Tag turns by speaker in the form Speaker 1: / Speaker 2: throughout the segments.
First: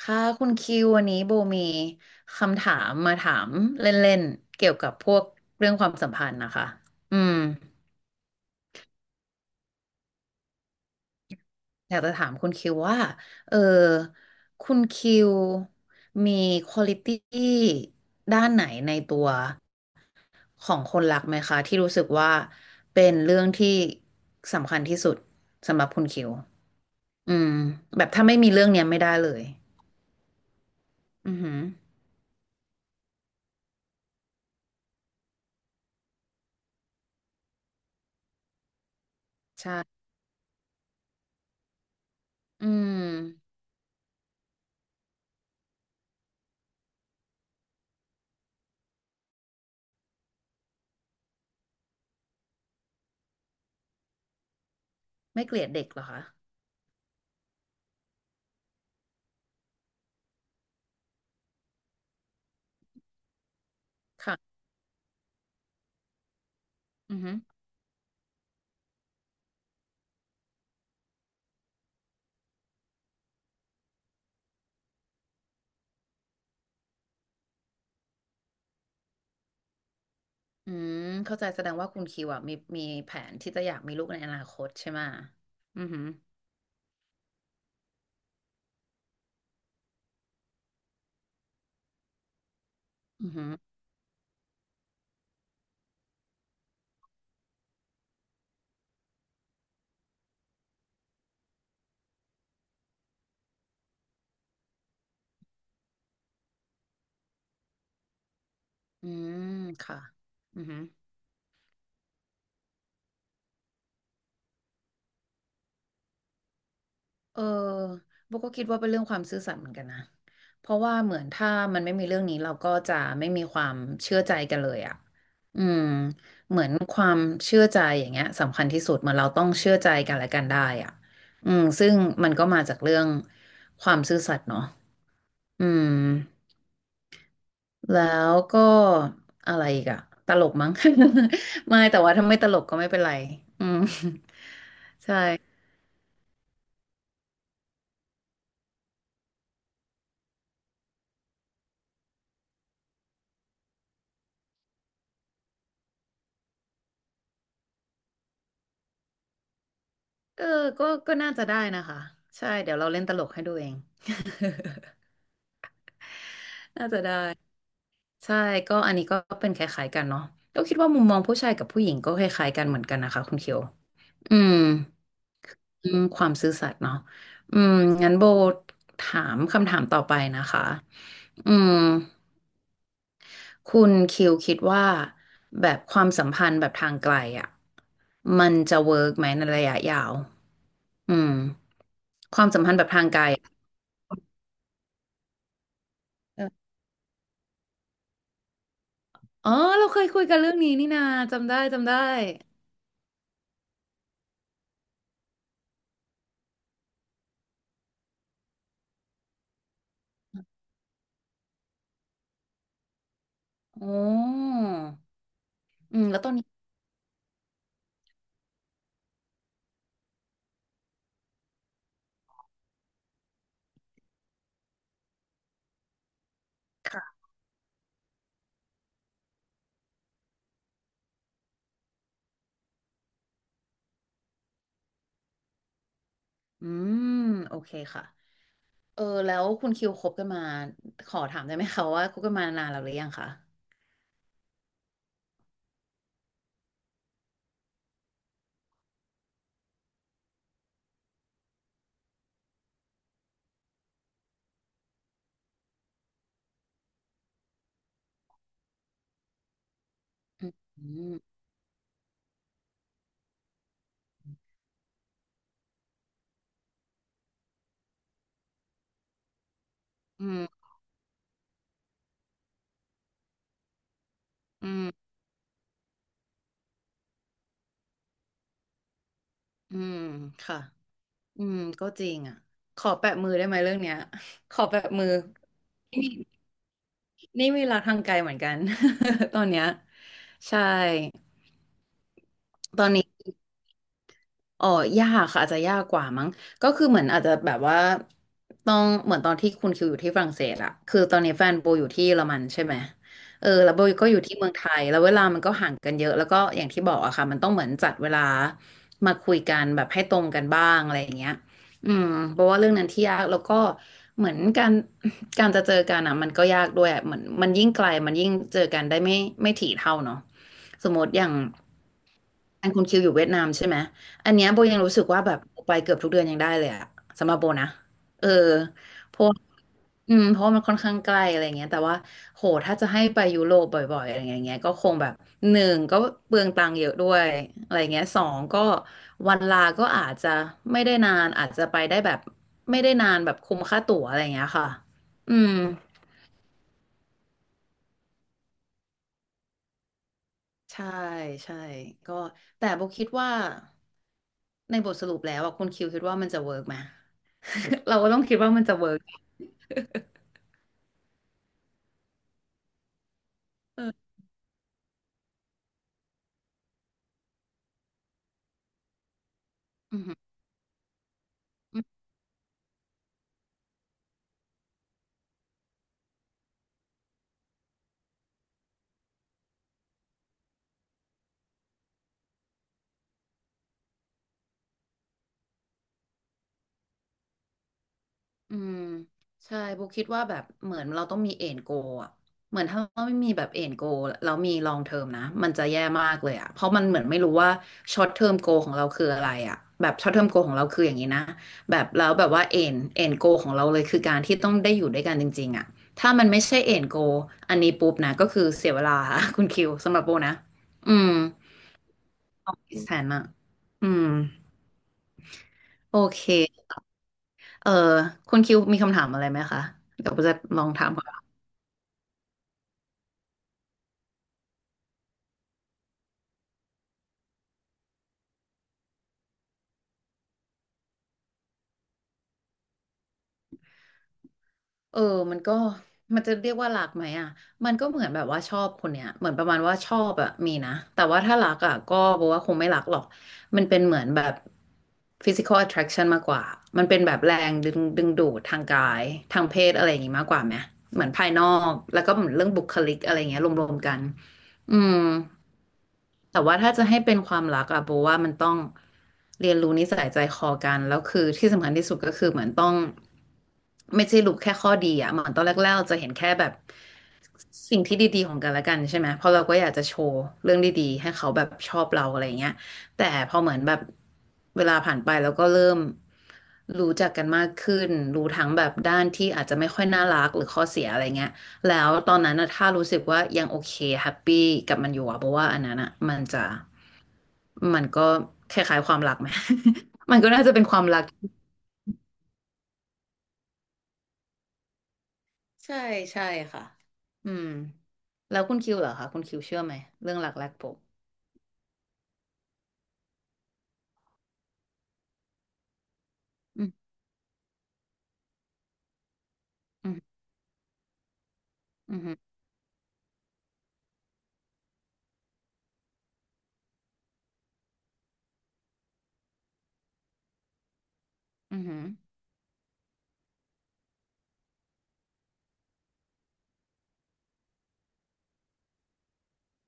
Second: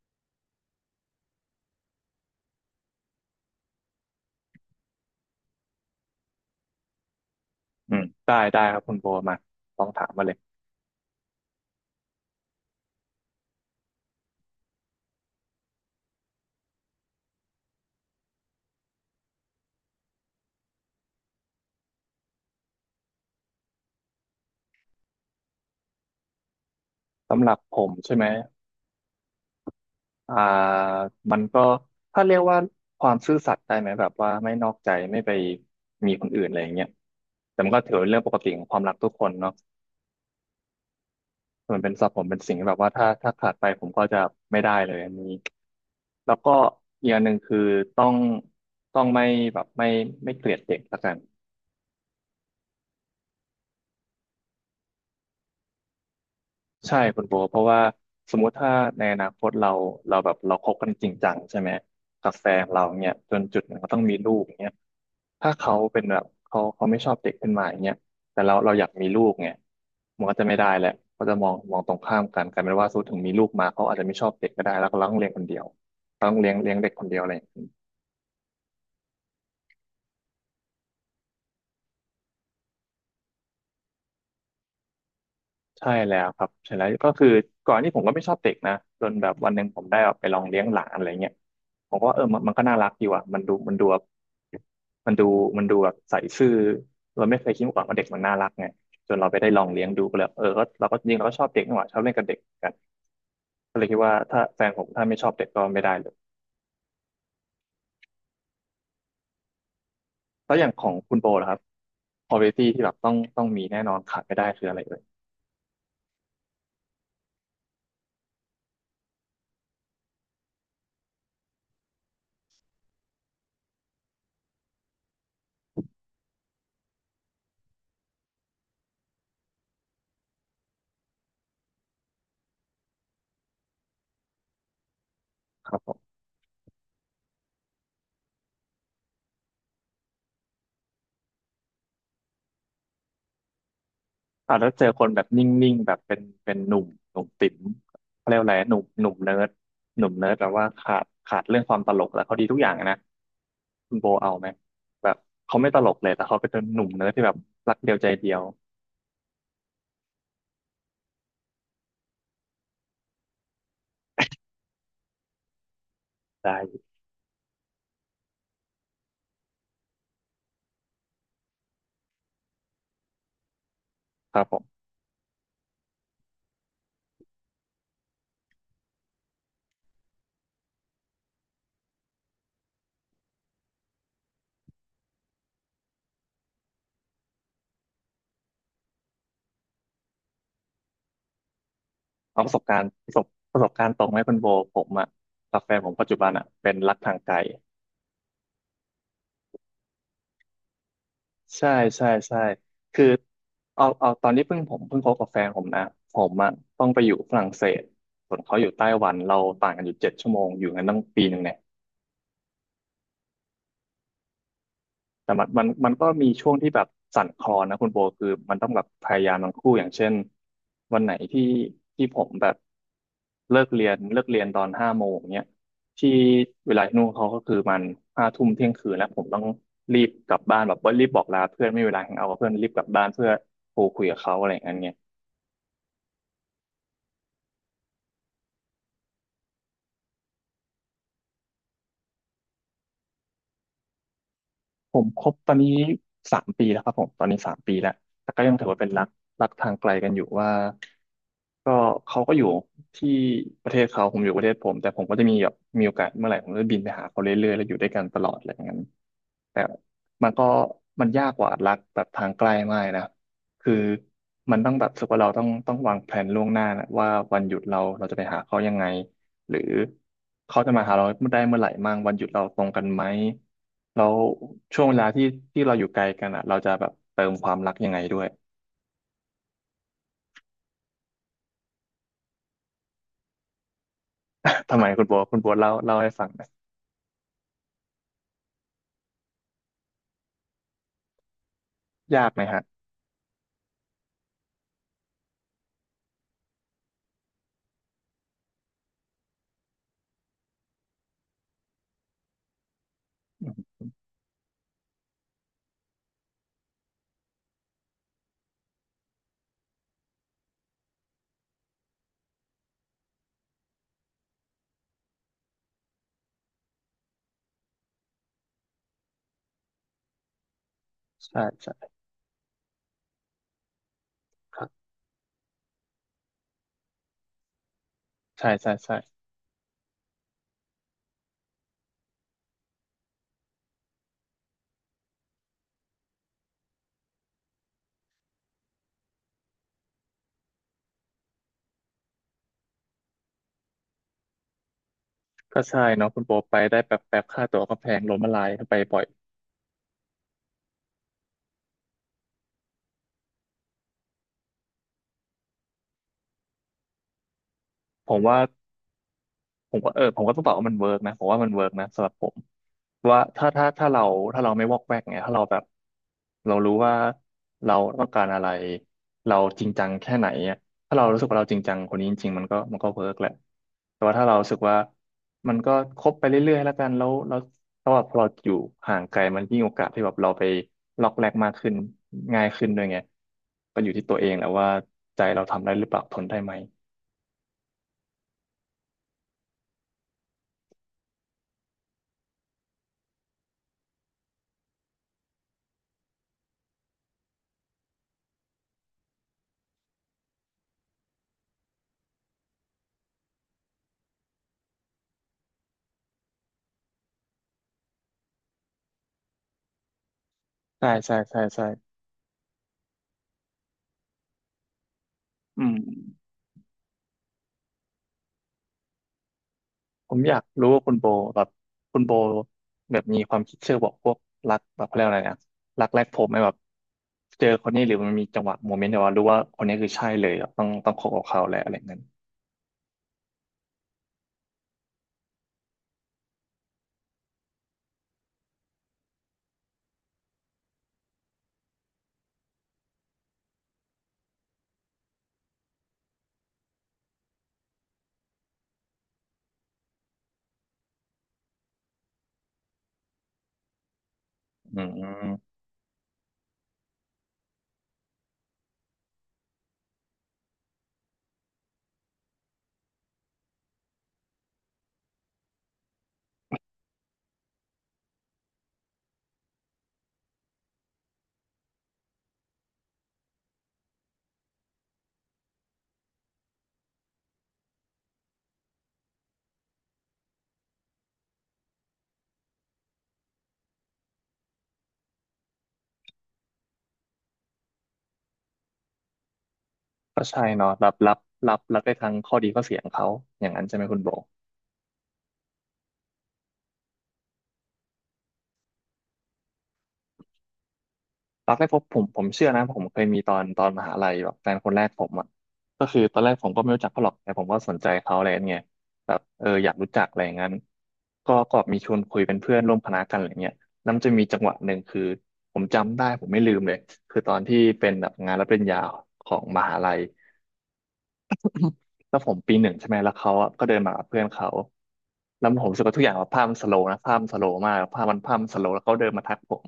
Speaker 1: ค่ะคุณคิววันนี้โบมีคำถามมาถามเล่นๆเกี่ยวกับพวกเรื่องความสัมพันธ์นะคะอืม
Speaker 2: อืมได้ครับคุณโบมาลองถามมาเลย
Speaker 1: อยากจะถามคุณคิวว่าเออคุณคิวมีควอลิตี้ด้านไหนในตัวของคนรักไหมคะที่รู้สึกว่าเป็นเรื่องที่สำคัญที่สุดสำหรับคุณคิวอื
Speaker 2: สำห
Speaker 1: ม
Speaker 2: รับผม
Speaker 1: แบบ
Speaker 2: ใช่ไหม
Speaker 1: ถ้าไม่มีเรื่องเนี้ยไม่ได้เลย
Speaker 2: อ่า
Speaker 1: อื
Speaker 2: มั
Speaker 1: อ
Speaker 2: น
Speaker 1: หื
Speaker 2: ก็
Speaker 1: อ
Speaker 2: ถ้าเรียกว่าความซื่อสัตย์ได้ไหมแบบว่าไม่นอกใจไม่ไปมีคนอื่นอะไรอย่างเงี้ยแต่มันก็ถือเป็นเรื่องปกติของความรักทุกคนเนาะ
Speaker 1: ใช่
Speaker 2: มันเป็นสับผมเป็นสิ่ง
Speaker 1: อื
Speaker 2: ที่แบบว่า
Speaker 1: ม
Speaker 2: ถ้าขาดไปผมก็จะไม่ได้เลยอันนี้แล้วก็อีกอย่างหนึ่งคือต้องต้องไม่แบบไม่ไม่เกลียดเด็กละกัน
Speaker 1: ไม่เกลียดเด็กเหรอคะ
Speaker 2: ใช่คุณโบเพราะว่าสมมุติถ้าในอนาคตเราคบกันจริงจังใช่ไหมกับแฟนเราเนี่ยจนจุดหนึ่งก็ต้องมีลูก
Speaker 1: ค่ะ
Speaker 2: เนี่ยถ้าเขาเป็นแบบเขาไม่ชอบ
Speaker 1: อือ
Speaker 2: เด็
Speaker 1: ฮึ
Speaker 2: กขึ้นมาอย่างเงี้ยแต่เราอยากมีลูกไงมันก็จะไม่ได้แหละเขาจะมองตรงข้ามกันกลายเป็นว่าสมมติถึงมีลูกมาเขาอาจจะไม่ชอบเด็กก็ได้แล้วก็เราต้องเลี้ยงคนเดียวเราต้องเลี้ยงเด็กคนเดียวอะไรอย่างเงี้ย
Speaker 1: อืมเข้าใจแสดงว่าคุณคิวอะมีแผนที่จะอยากมีลูกในอนาคตใช่ไหมะอือ
Speaker 2: ใช่
Speaker 1: หือ
Speaker 2: แล้วครับใช่แล้วก็คือก่อนที่ผมก็ไม่ชอบเด็กนะจนแบบวันหนึ่งผมได้แบบไปลองเลี้ยงหลานอะไรเงี้ยผมก็ว่าเออมันก็น่ารักดีว่ะ
Speaker 1: อือ
Speaker 2: มัน
Speaker 1: หือ
Speaker 2: ดูมันดูแบบมันดูมันดูแบบใส่ซื่อเราไม่เคยคิดมาก่อนว่าเด็กมันน่ารักไงจนเราไปได้ลองเลี้ยงดูก็เลยก็เราก็ชอบเด็กนี่หว่าชอบเล่นกับเด็กกันก็เลยคิดว่าถ้าแฟนผมถ้าไม่ชอบเด็กก็ไม่ได้เลย
Speaker 1: อืมค่ะ
Speaker 2: แล้ว
Speaker 1: อื
Speaker 2: อ
Speaker 1: อ
Speaker 2: ย่าง
Speaker 1: หื
Speaker 2: ข
Speaker 1: อ
Speaker 2: องคุณโบล่ะครับ quality ที่แบบต้องมีแน่นอนขาดไม่ได้คืออะไรเอ่ย
Speaker 1: เออโบก็คิดว่าเป็นเรื่องความซื่อสัตย์เหมือนกันนะเพราะว่าเหมือนถ้ามันไม่มีเรื่องนี้เราก็จะไม่มีความเชื่อใจกันเลยอ่ะอืมเหมือนความเชื่อใจอย่างเงี้ยสำคัญที่สุดเหมือนเราต้องเชื่อใจกันและกันได้อ่ะอืมซึ่งมันก็มาจากเรื่องความซื่อสัตย์เนาะอื
Speaker 2: ครั
Speaker 1: ม
Speaker 2: บ
Speaker 1: แล้วก็อะไรอีกอะตลกมั้ง ไม่แต่ว่าถ้าไม่ตลกก็ไม่เป็นไรอืม
Speaker 2: แล้วเจอคนแบบนิ่งๆแบบเป็นหนุ่มติ๋มเขาเรียกว่าอะไรหนุ่มเนิร์ดหนุ่มเนิร์ดแปลว่าขาดเรื่องความตลกแล้วเขาดีทุกอย่างอะนะคุณโบเอาไหมแบบเขาไม่ตลกเลยแต่เขาเป็นหนุ่มเนิร์ดที่แบบรักเดียวใจเดียว
Speaker 1: เออก็ก็น่าจะได้นะคะใช่เดี๋ยวเราเล่นตลกให้ดูเอง
Speaker 2: ได้
Speaker 1: ใช่ก็อันนี้ก็เป็นคล้ายๆกันเนาะก็คิดว่ามุมมองผู้ชายกับผู้หญิงก็คล้ายๆกันเหมือนกันนะคะคุณเคียว
Speaker 2: ค
Speaker 1: อื
Speaker 2: รับผ
Speaker 1: ม
Speaker 2: ม
Speaker 1: อืมความซื่อสัตย์เนาะอืมงั้นโบถามคำถามต่อไปนะคะอืม คุณคิวคิดว่าแบบความสัมพันธ์แบบทางไกลอ่ะมันจะเวิร์กไหมในระยะยาวอืม
Speaker 2: เอาประสบการณ์ประสบการณ์ตรงไหมคุณโบผมอะกับแฟนผมปัจจุบัน
Speaker 1: เอ
Speaker 2: อะ
Speaker 1: อ
Speaker 2: เป็นรักทางไกล
Speaker 1: อ๋อเราเคยคุยกันเรื่องนี้นี่นาจำได้
Speaker 2: ใช่
Speaker 1: จำได้
Speaker 2: ใช่ใช่คือเอาตอนที่เพิ่งผมเพิ่งคบกับแฟนผมนะ ผมอะต้องไปอยู่ฝรั่งเศสส่วนเขาอยู่ไต้หวันเราต่างกันอยู่7 ชั่วโมงอยู่กันตั้ง1 ปีเนี่ย
Speaker 1: โอ้
Speaker 2: แต่มัน
Speaker 1: อืม
Speaker 2: ก็
Speaker 1: แล้ว
Speaker 2: มี
Speaker 1: ตอนนี้
Speaker 2: ช่วงที่แบบสั่นคลอนนะคุณโบคือมันต้องแบบพยายามทั้งคู่อย่างเช่นวันไหนที่ผมแบบเลิกเรียนตอน5 โมงเนี้ยที่เวลาที่นู่นเขาก็คือมัน5 ทุ่มเที่ยงคืนแล้วผมต้องรีบกลับบ้านแบบว่ารีบบอกลาเพื่อนไม่มีเวลาแฮงเอาท์กับเพื่อนรีบกลับบ้านเพื่อโทรคุยกับเขาอะไรอย่างเงี้ย
Speaker 1: อืมโอเคค่ะเออแล้วคุณคิวคบกันมาขอถามได้ไหมคะว่าคบกันมานานแล้วหรือยังคะ
Speaker 2: ผมคบตอนนี้3 ปีแล้วครับผมตอนนี้สามปีแล้วแต่ก็ยังถือว่าเป็นรักทางไกลกันอยู่ว่าก็เขาก็อยู่ที่ประเทศเขาผมอยู่ประเทศผมแต่ผมก็จะแบบมีโอกาสเมื่อไหร่ผมก็จะบินไปหาเขาเรื่อยๆแล้วอยู่ด้วยกันตลอดอะไรอย่างนั้น แต่มันก็
Speaker 1: อื
Speaker 2: มัน
Speaker 1: ม
Speaker 2: ยากกว่ารักแบบทางใกลมากเนะคือมันต้องแบบรู้สึกว่าเราต้องวางแผนล่วงหน้านะว่าวันหยุดเราจะไปหาเขายังไงหรือ
Speaker 1: อืม
Speaker 2: เขาจะมาหาเราได้เมื่อไหร่มั่งวันหยุดเราตรงกันไหมแล้ว
Speaker 1: อื
Speaker 2: ช่วงเวลา
Speaker 1: ม
Speaker 2: ที่เราอยู่ไกลกันอ่ะเราจะแบบเติมความรักยังไงด้วย
Speaker 1: อืมค่ะอืมก็จริงอ่ะขอแปะมือได้ไหมเรื่องเนี้ย ขอ
Speaker 2: ทำ
Speaker 1: แปะ
Speaker 2: ไมคุ
Speaker 1: มื
Speaker 2: ณ
Speaker 1: อ
Speaker 2: โบวคุณโบวเล่าให้ฟังหนะ
Speaker 1: นี่มีรักทางไกลเหมือนกัน ตอนเนี้ยใช่
Speaker 2: ยากไหมฮะ
Speaker 1: ตอนนี้ อ๋อยากค่ะอาจจะยากกว่ามั้งก็คือเหมือนอาจจะแบบว่าต้องเหมือนตอนที่คุณคิวอยู่ที่ฝรั่งเศสอะคือตอนนี้แฟนโบอยู่ที่เยอรมันใช่ไหมเอ
Speaker 2: อื
Speaker 1: อแล้ว
Speaker 2: ม
Speaker 1: โบก็อยู่ที่เมืองไทยแล้วเวลามันก็ห่างกันเยอะแล้วก็อย่างที่บอกอะค่ะมันต้องเหมือนจัดเวลามาคุยกันแบบให้ตรงกันบ้างอะไรอย่างเงี้ยอืมเพราะว่าเรื่องนั้นที่ยากแล้วก็เหมือนการจะเจอกันอะมันก็ยากด้วยอะเหมือนมันยิ่งไกลมันยิ่งเจอกันได้ไม่ถี่เท่าเนาะสมมติอย่าง
Speaker 2: ใช่ใช่
Speaker 1: อันคุณคิวอยู่เวียดนามใช่ไหม อันเนี้ย
Speaker 2: ค
Speaker 1: โบ
Speaker 2: รั
Speaker 1: ยัง
Speaker 2: บ
Speaker 1: รู้สึกว่าแบบไปเกือบทุกเดือนยังได้เลยอะสำหรับโบนะเออ
Speaker 2: ใช่ใช่ใช่
Speaker 1: เพราะอืมเพราะวมันค่อนข้างใกล้อะไรเงี้ยแต่ว่าโหถ้าจะให้ไปยุโรปบ่อยๆอะไรเงี้ยก็คงแบบหนึ่งก็เปลืองตังค์เยอะด้วยอะไรเงี้ยสองก็วันลาก็อาจจะไม่ได้นานอาจจะไปได้แบบไม่ได้นานแบบคุ้มค่าตั๋วอะไรเงี้ยค่ะอืม
Speaker 2: ก็ใช่เนาะคุณโบไปได้แป๊บแป๊บค่าตั๋วก็แพงล้มละลายไปบ่อย
Speaker 1: ใช่ใช่ก็แต่โบคิดว่าในบทสรุปแล้วอะคุณคิวคิดว่ามันจะเวิร์กไหม เราก็
Speaker 2: ผ
Speaker 1: ต้อ
Speaker 2: ม
Speaker 1: งคิ
Speaker 2: ว่า
Speaker 1: ดว่ามันจะเวิร์ก
Speaker 2: ผมก็ต้องตอบว่ามันเวิร์กนะผมว่ามันเวิร์กนะสำหรับผมว่าถ้าเราไม่วอกแวกไงถ้าเราแบบเรารู้ว่าเราต้องการอะไรเราจริงจัง
Speaker 1: อื
Speaker 2: แค่ไหน
Speaker 1: ม
Speaker 2: อะถ้าเรารู้สึกว่าเราจริงจัง
Speaker 1: อื
Speaker 2: คน
Speaker 1: ม
Speaker 2: นี้จริงๆมันก็เวิร์กแหละแต่ว่าถ้าเรารู้สึกว่ามันก็คบไปเรื่อยๆแล้วกันแล้วแบบพอเราอยู่ห่างไกลมันยิ่งโอกาสที่แบบเราไปล็อกแรกมากขึ้นง่ายขึ้นด้วยไงก็อยู่ที่ตัวเองแหละว่าใจเราทำได้หรือเปล่าทนได้ไหม
Speaker 1: อืมใช่โบคิดว่าแบบเหมือนเราต้องมีเอ็นโกอะเหมือนถ้าเราไม่มีแบบเอ็นโกแล้วมีลองเทอมนะ มันจะแย่มากเลยอะเพราะมันเหมือนไม่รู้ว่าช็อตเทอมโกของเราคืออะไรอะแบบช็อตเทอมโกของเราคืออย่างนี้นะแบบแล้วแบบว่าเอ็นโกของเราเลยคือการที่ต้องได้อยู่ด้วยกันจริงๆอะถ้ามันไม่ใช่เอ็นโกอันนี้ปุ๊บนะก็คือเสียเวลาค่ะ คุณคิวสำหรับโบนะ
Speaker 2: ใช่
Speaker 1: อืม
Speaker 2: ใช่ใช่ใช่
Speaker 1: ออกแสนอะอืม
Speaker 2: อืม
Speaker 1: โอเค เออคุณคิวมีคำถามอะไรไหมคะเดี๋
Speaker 2: ผ
Speaker 1: ยว
Speaker 2: มอ
Speaker 1: จะ
Speaker 2: ยาก
Speaker 1: ลอ
Speaker 2: รู้
Speaker 1: ง
Speaker 2: ว่า
Speaker 1: ถา
Speaker 2: คุ
Speaker 1: ม
Speaker 2: ณ
Speaker 1: ก่
Speaker 2: โบ
Speaker 1: อน
Speaker 2: แบบคุณโบแบบมีความคิดเชื่อบอกพวกรักแบบเขาเรียกอะไรนะรักแรกพบไหมแบบเจอคนนี้หรือมันมีจังหวะโมเมนต์แบบว่ารู้ว่าคนนี้คือใช่เลยแบบต้องคบกับเขาแล้วอะไรเงี้ย
Speaker 1: เออมันก็มันจะเรียกว่ารักไหมอ่ะมันก็เหมือนแบบว่าชอบคนเนี้ยเหมือนประมาณว่าชอบอะมีนะแต่ว่าถ้ารักอะก็บอกว่าคงไม่รักหรอกมันเป็นเหมือนแบบ physical attraction มากกว่ามันเป็นแบบแรงดึงดูดทางกายทางเพศอะไรอย่างงี้มากกว่าไหมเหมือนภายนอกแล้วก็เหมือนเรื่องบุคลิกอะไรอย่างเงี้ยรวมๆกันอื
Speaker 2: อื
Speaker 1: ม
Speaker 2: ม
Speaker 1: แต่ว่าถ้าจะให้เป็นความรักอะโบว่ามันต้องเรียนรู้นิสัยใจคอกันแล้วคือที่สำคัญที่สุดก็คือเหมือนต้องไม่ใช่รู้แค่ข้อดีอะเหมือนตอนแรกๆเราจะเห็นแค่แบบสิ่งที่ดีๆของกันและกันใช่ไหมเพราะเราก็อยากจะโชว์เรื่องดีๆให้เขาแบบชอบเราอะไรเงี้ยแต่พอเหมือนแบบเวลาผ่านไปแล้วก็เริ่มรู้จักกันมากขึ้นรู้ทั้งแบบด้านที่อาจจะไม่ค่อยน่ารักหรือข้อเสียอะไรเงี้ย แล้วตอนนั้นนะถ้ารู้สึกว่ายังโอเคแฮปปี้กับมันอยู่อะเพราะว่าอันนั้นอะมันจะมันก็คล้ายๆความรักไหม มัน
Speaker 2: ก็
Speaker 1: ก็
Speaker 2: ใช่
Speaker 1: น่าจะเป็น
Speaker 2: เนาะ
Speaker 1: ควา
Speaker 2: แบ
Speaker 1: ม
Speaker 2: บ
Speaker 1: รัก
Speaker 2: รับรับได้ทั้งข้อดีข้อเสียของเขาอย่างนั้นใช่ไหมคุณโบ
Speaker 1: ใช่ใช่ค่ะอืมแล้วคุณคิวเหรอคะคุณคิวเชื่อไหมเรื่องรักแรกพบ
Speaker 2: รักแรกพบผมเชื่อนะผมเคยมีตอนมหาลัยแบบแฟนคนแรกผมอ่ะก็คือตอนแรกผมก็
Speaker 1: อื
Speaker 2: ไม่
Speaker 1: ม
Speaker 2: รู้จักเขาหรอกแต่ผมก็สนใจเขาอะไรเงี้ยแบบอยากรู้
Speaker 1: อืม
Speaker 2: จักอะไรอย่างนั้นก็มีช
Speaker 1: อื
Speaker 2: วน
Speaker 1: มอ
Speaker 2: คุยเป็นเพื่อนร่วมคณะกันอะไรเงี้ยแล้วมันจะมีจังหวะหนึ่งคือผมจำได้ผมไม่ลืมเลยคือตอนที่เป็นแบบงานรับปริญญาของมหาลัย
Speaker 1: ืมอืม
Speaker 2: แล้วผมปีหนึ่งใช่ไหมแล้วเขาอะก็เดินมากับเพื่อนเขาแล้วผมรู้สึกว่าทุกอย่างแบบภาพมันสโลว์นะภาพมันสโลว์มากภาพมันสโลว์แล้วเขาเดินมาทักผม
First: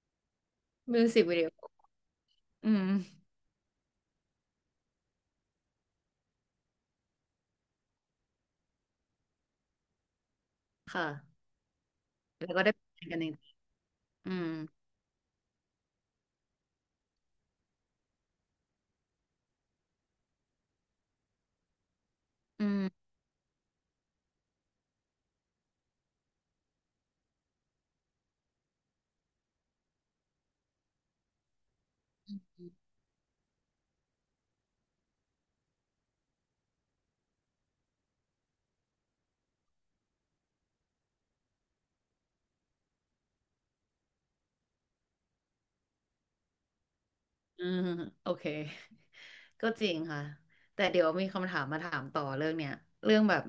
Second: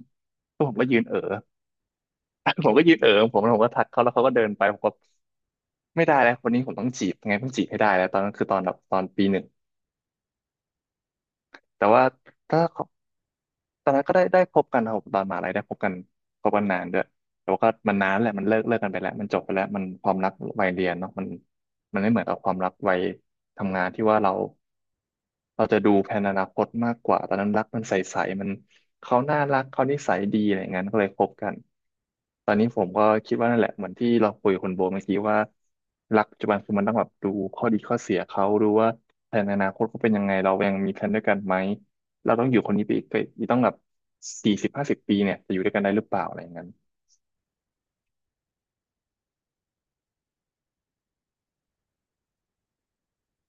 Speaker 2: แล้วผมก็ยื
Speaker 1: มิ
Speaker 2: น
Speaker 1: ว
Speaker 2: เอ๋อ
Speaker 1: สิกวิดีโอ
Speaker 2: ผ
Speaker 1: อื
Speaker 2: มก็ยืนเอ๋อ
Speaker 1: ม
Speaker 2: ของผมแล้วผมก็ทักเขาแล้วเขาก็เดินไปผมก็ไม่ได้แล้วคนนี้ผมต้องจีบยังไงต้องจีบให้ได้แล้วตอนนั้นคือตอนแบบตอนปีหนึ่ง
Speaker 1: ค่ะ
Speaker 2: แต่ว่า
Speaker 1: แล้ว
Speaker 2: ถ้า
Speaker 1: ก็ได้
Speaker 2: เขา
Speaker 1: ไปกันจริง
Speaker 2: ตอนนั้นก็ได้
Speaker 1: อื
Speaker 2: ได้
Speaker 1: ม
Speaker 2: พบกันครับตอนมหาลัยได้พบกันพบกันนานด้วยแต่ว่าก็มันนานแหละมันเลิกกันไปแล้วมันจบไปแล้วมันความรักวัยเรียนเนาะมันไม่เหมือนกับความ
Speaker 1: อื
Speaker 2: รัก
Speaker 1: ม
Speaker 2: วัยทำงานที่ว่าเรา เราจะดูแผนอนาคตมากกว่าตอนนั้นรักมันใสๆมันเขาน่ารักเขานิสัยดีอะไรอย่างนั้นก็เลยคบกันตอนนี้ผมก็คิดว่านั่นแหละเหมือนที่เราคุยกับคุณโบเมื่อกี้ว่ารักปัจจุบันคือมันต้องแบบดูข้อดีข้อเสียเขาดูว่าแผนอนาคตเขาเป็นยังไงเรายังมีแผนด้วยกันไหมเราต้องอยู่คนนี้ไปอีกไปอีกต้องแบบ40 50ปีเนี่ยจะอยู่ด้วยกันได้หรือเปล่าอะไรอย่างนั้น
Speaker 1: อืมโอเค ก็จริงค่ะแต่เดี๋ยวมีคำถามมาถามต่อเรื่องเนี้ยเรื่องแบบ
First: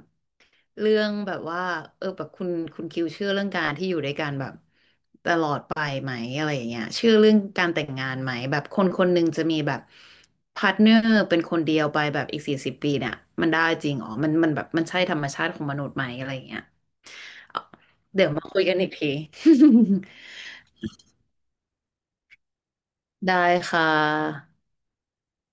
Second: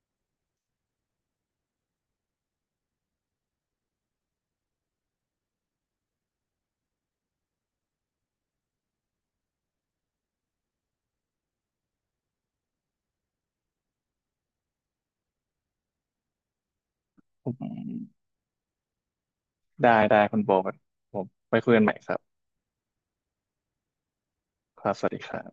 Speaker 1: เรื่องแบบว่าเออแบบคุณคิวเชื่อเรื่องการที่อยู่ด้วยกันแบบตลอดไปไหมอะไรอย่างเงี้ยเชื่อเรื่องการแต่งงานไหมแบบคนคนหนึ่งจะมีแบบพาร์ทเนอร์เป็นคนเดียวไปแบบอีก40 ปีเนี่ยมันได้จริงอ๋อมันมันแบบมันใช่ธรรมชาติของมนุษย์ไหมอะไรอย่างเงี้ย
Speaker 2: อื
Speaker 1: เอาเดี๋
Speaker 2: ม
Speaker 1: ยวมาคุยกันอีกที
Speaker 2: ได้คุณโบครับผมไปคุยกันใหม่ครับ
Speaker 1: ได้ค่ะ
Speaker 2: ครับสวัสดีครับ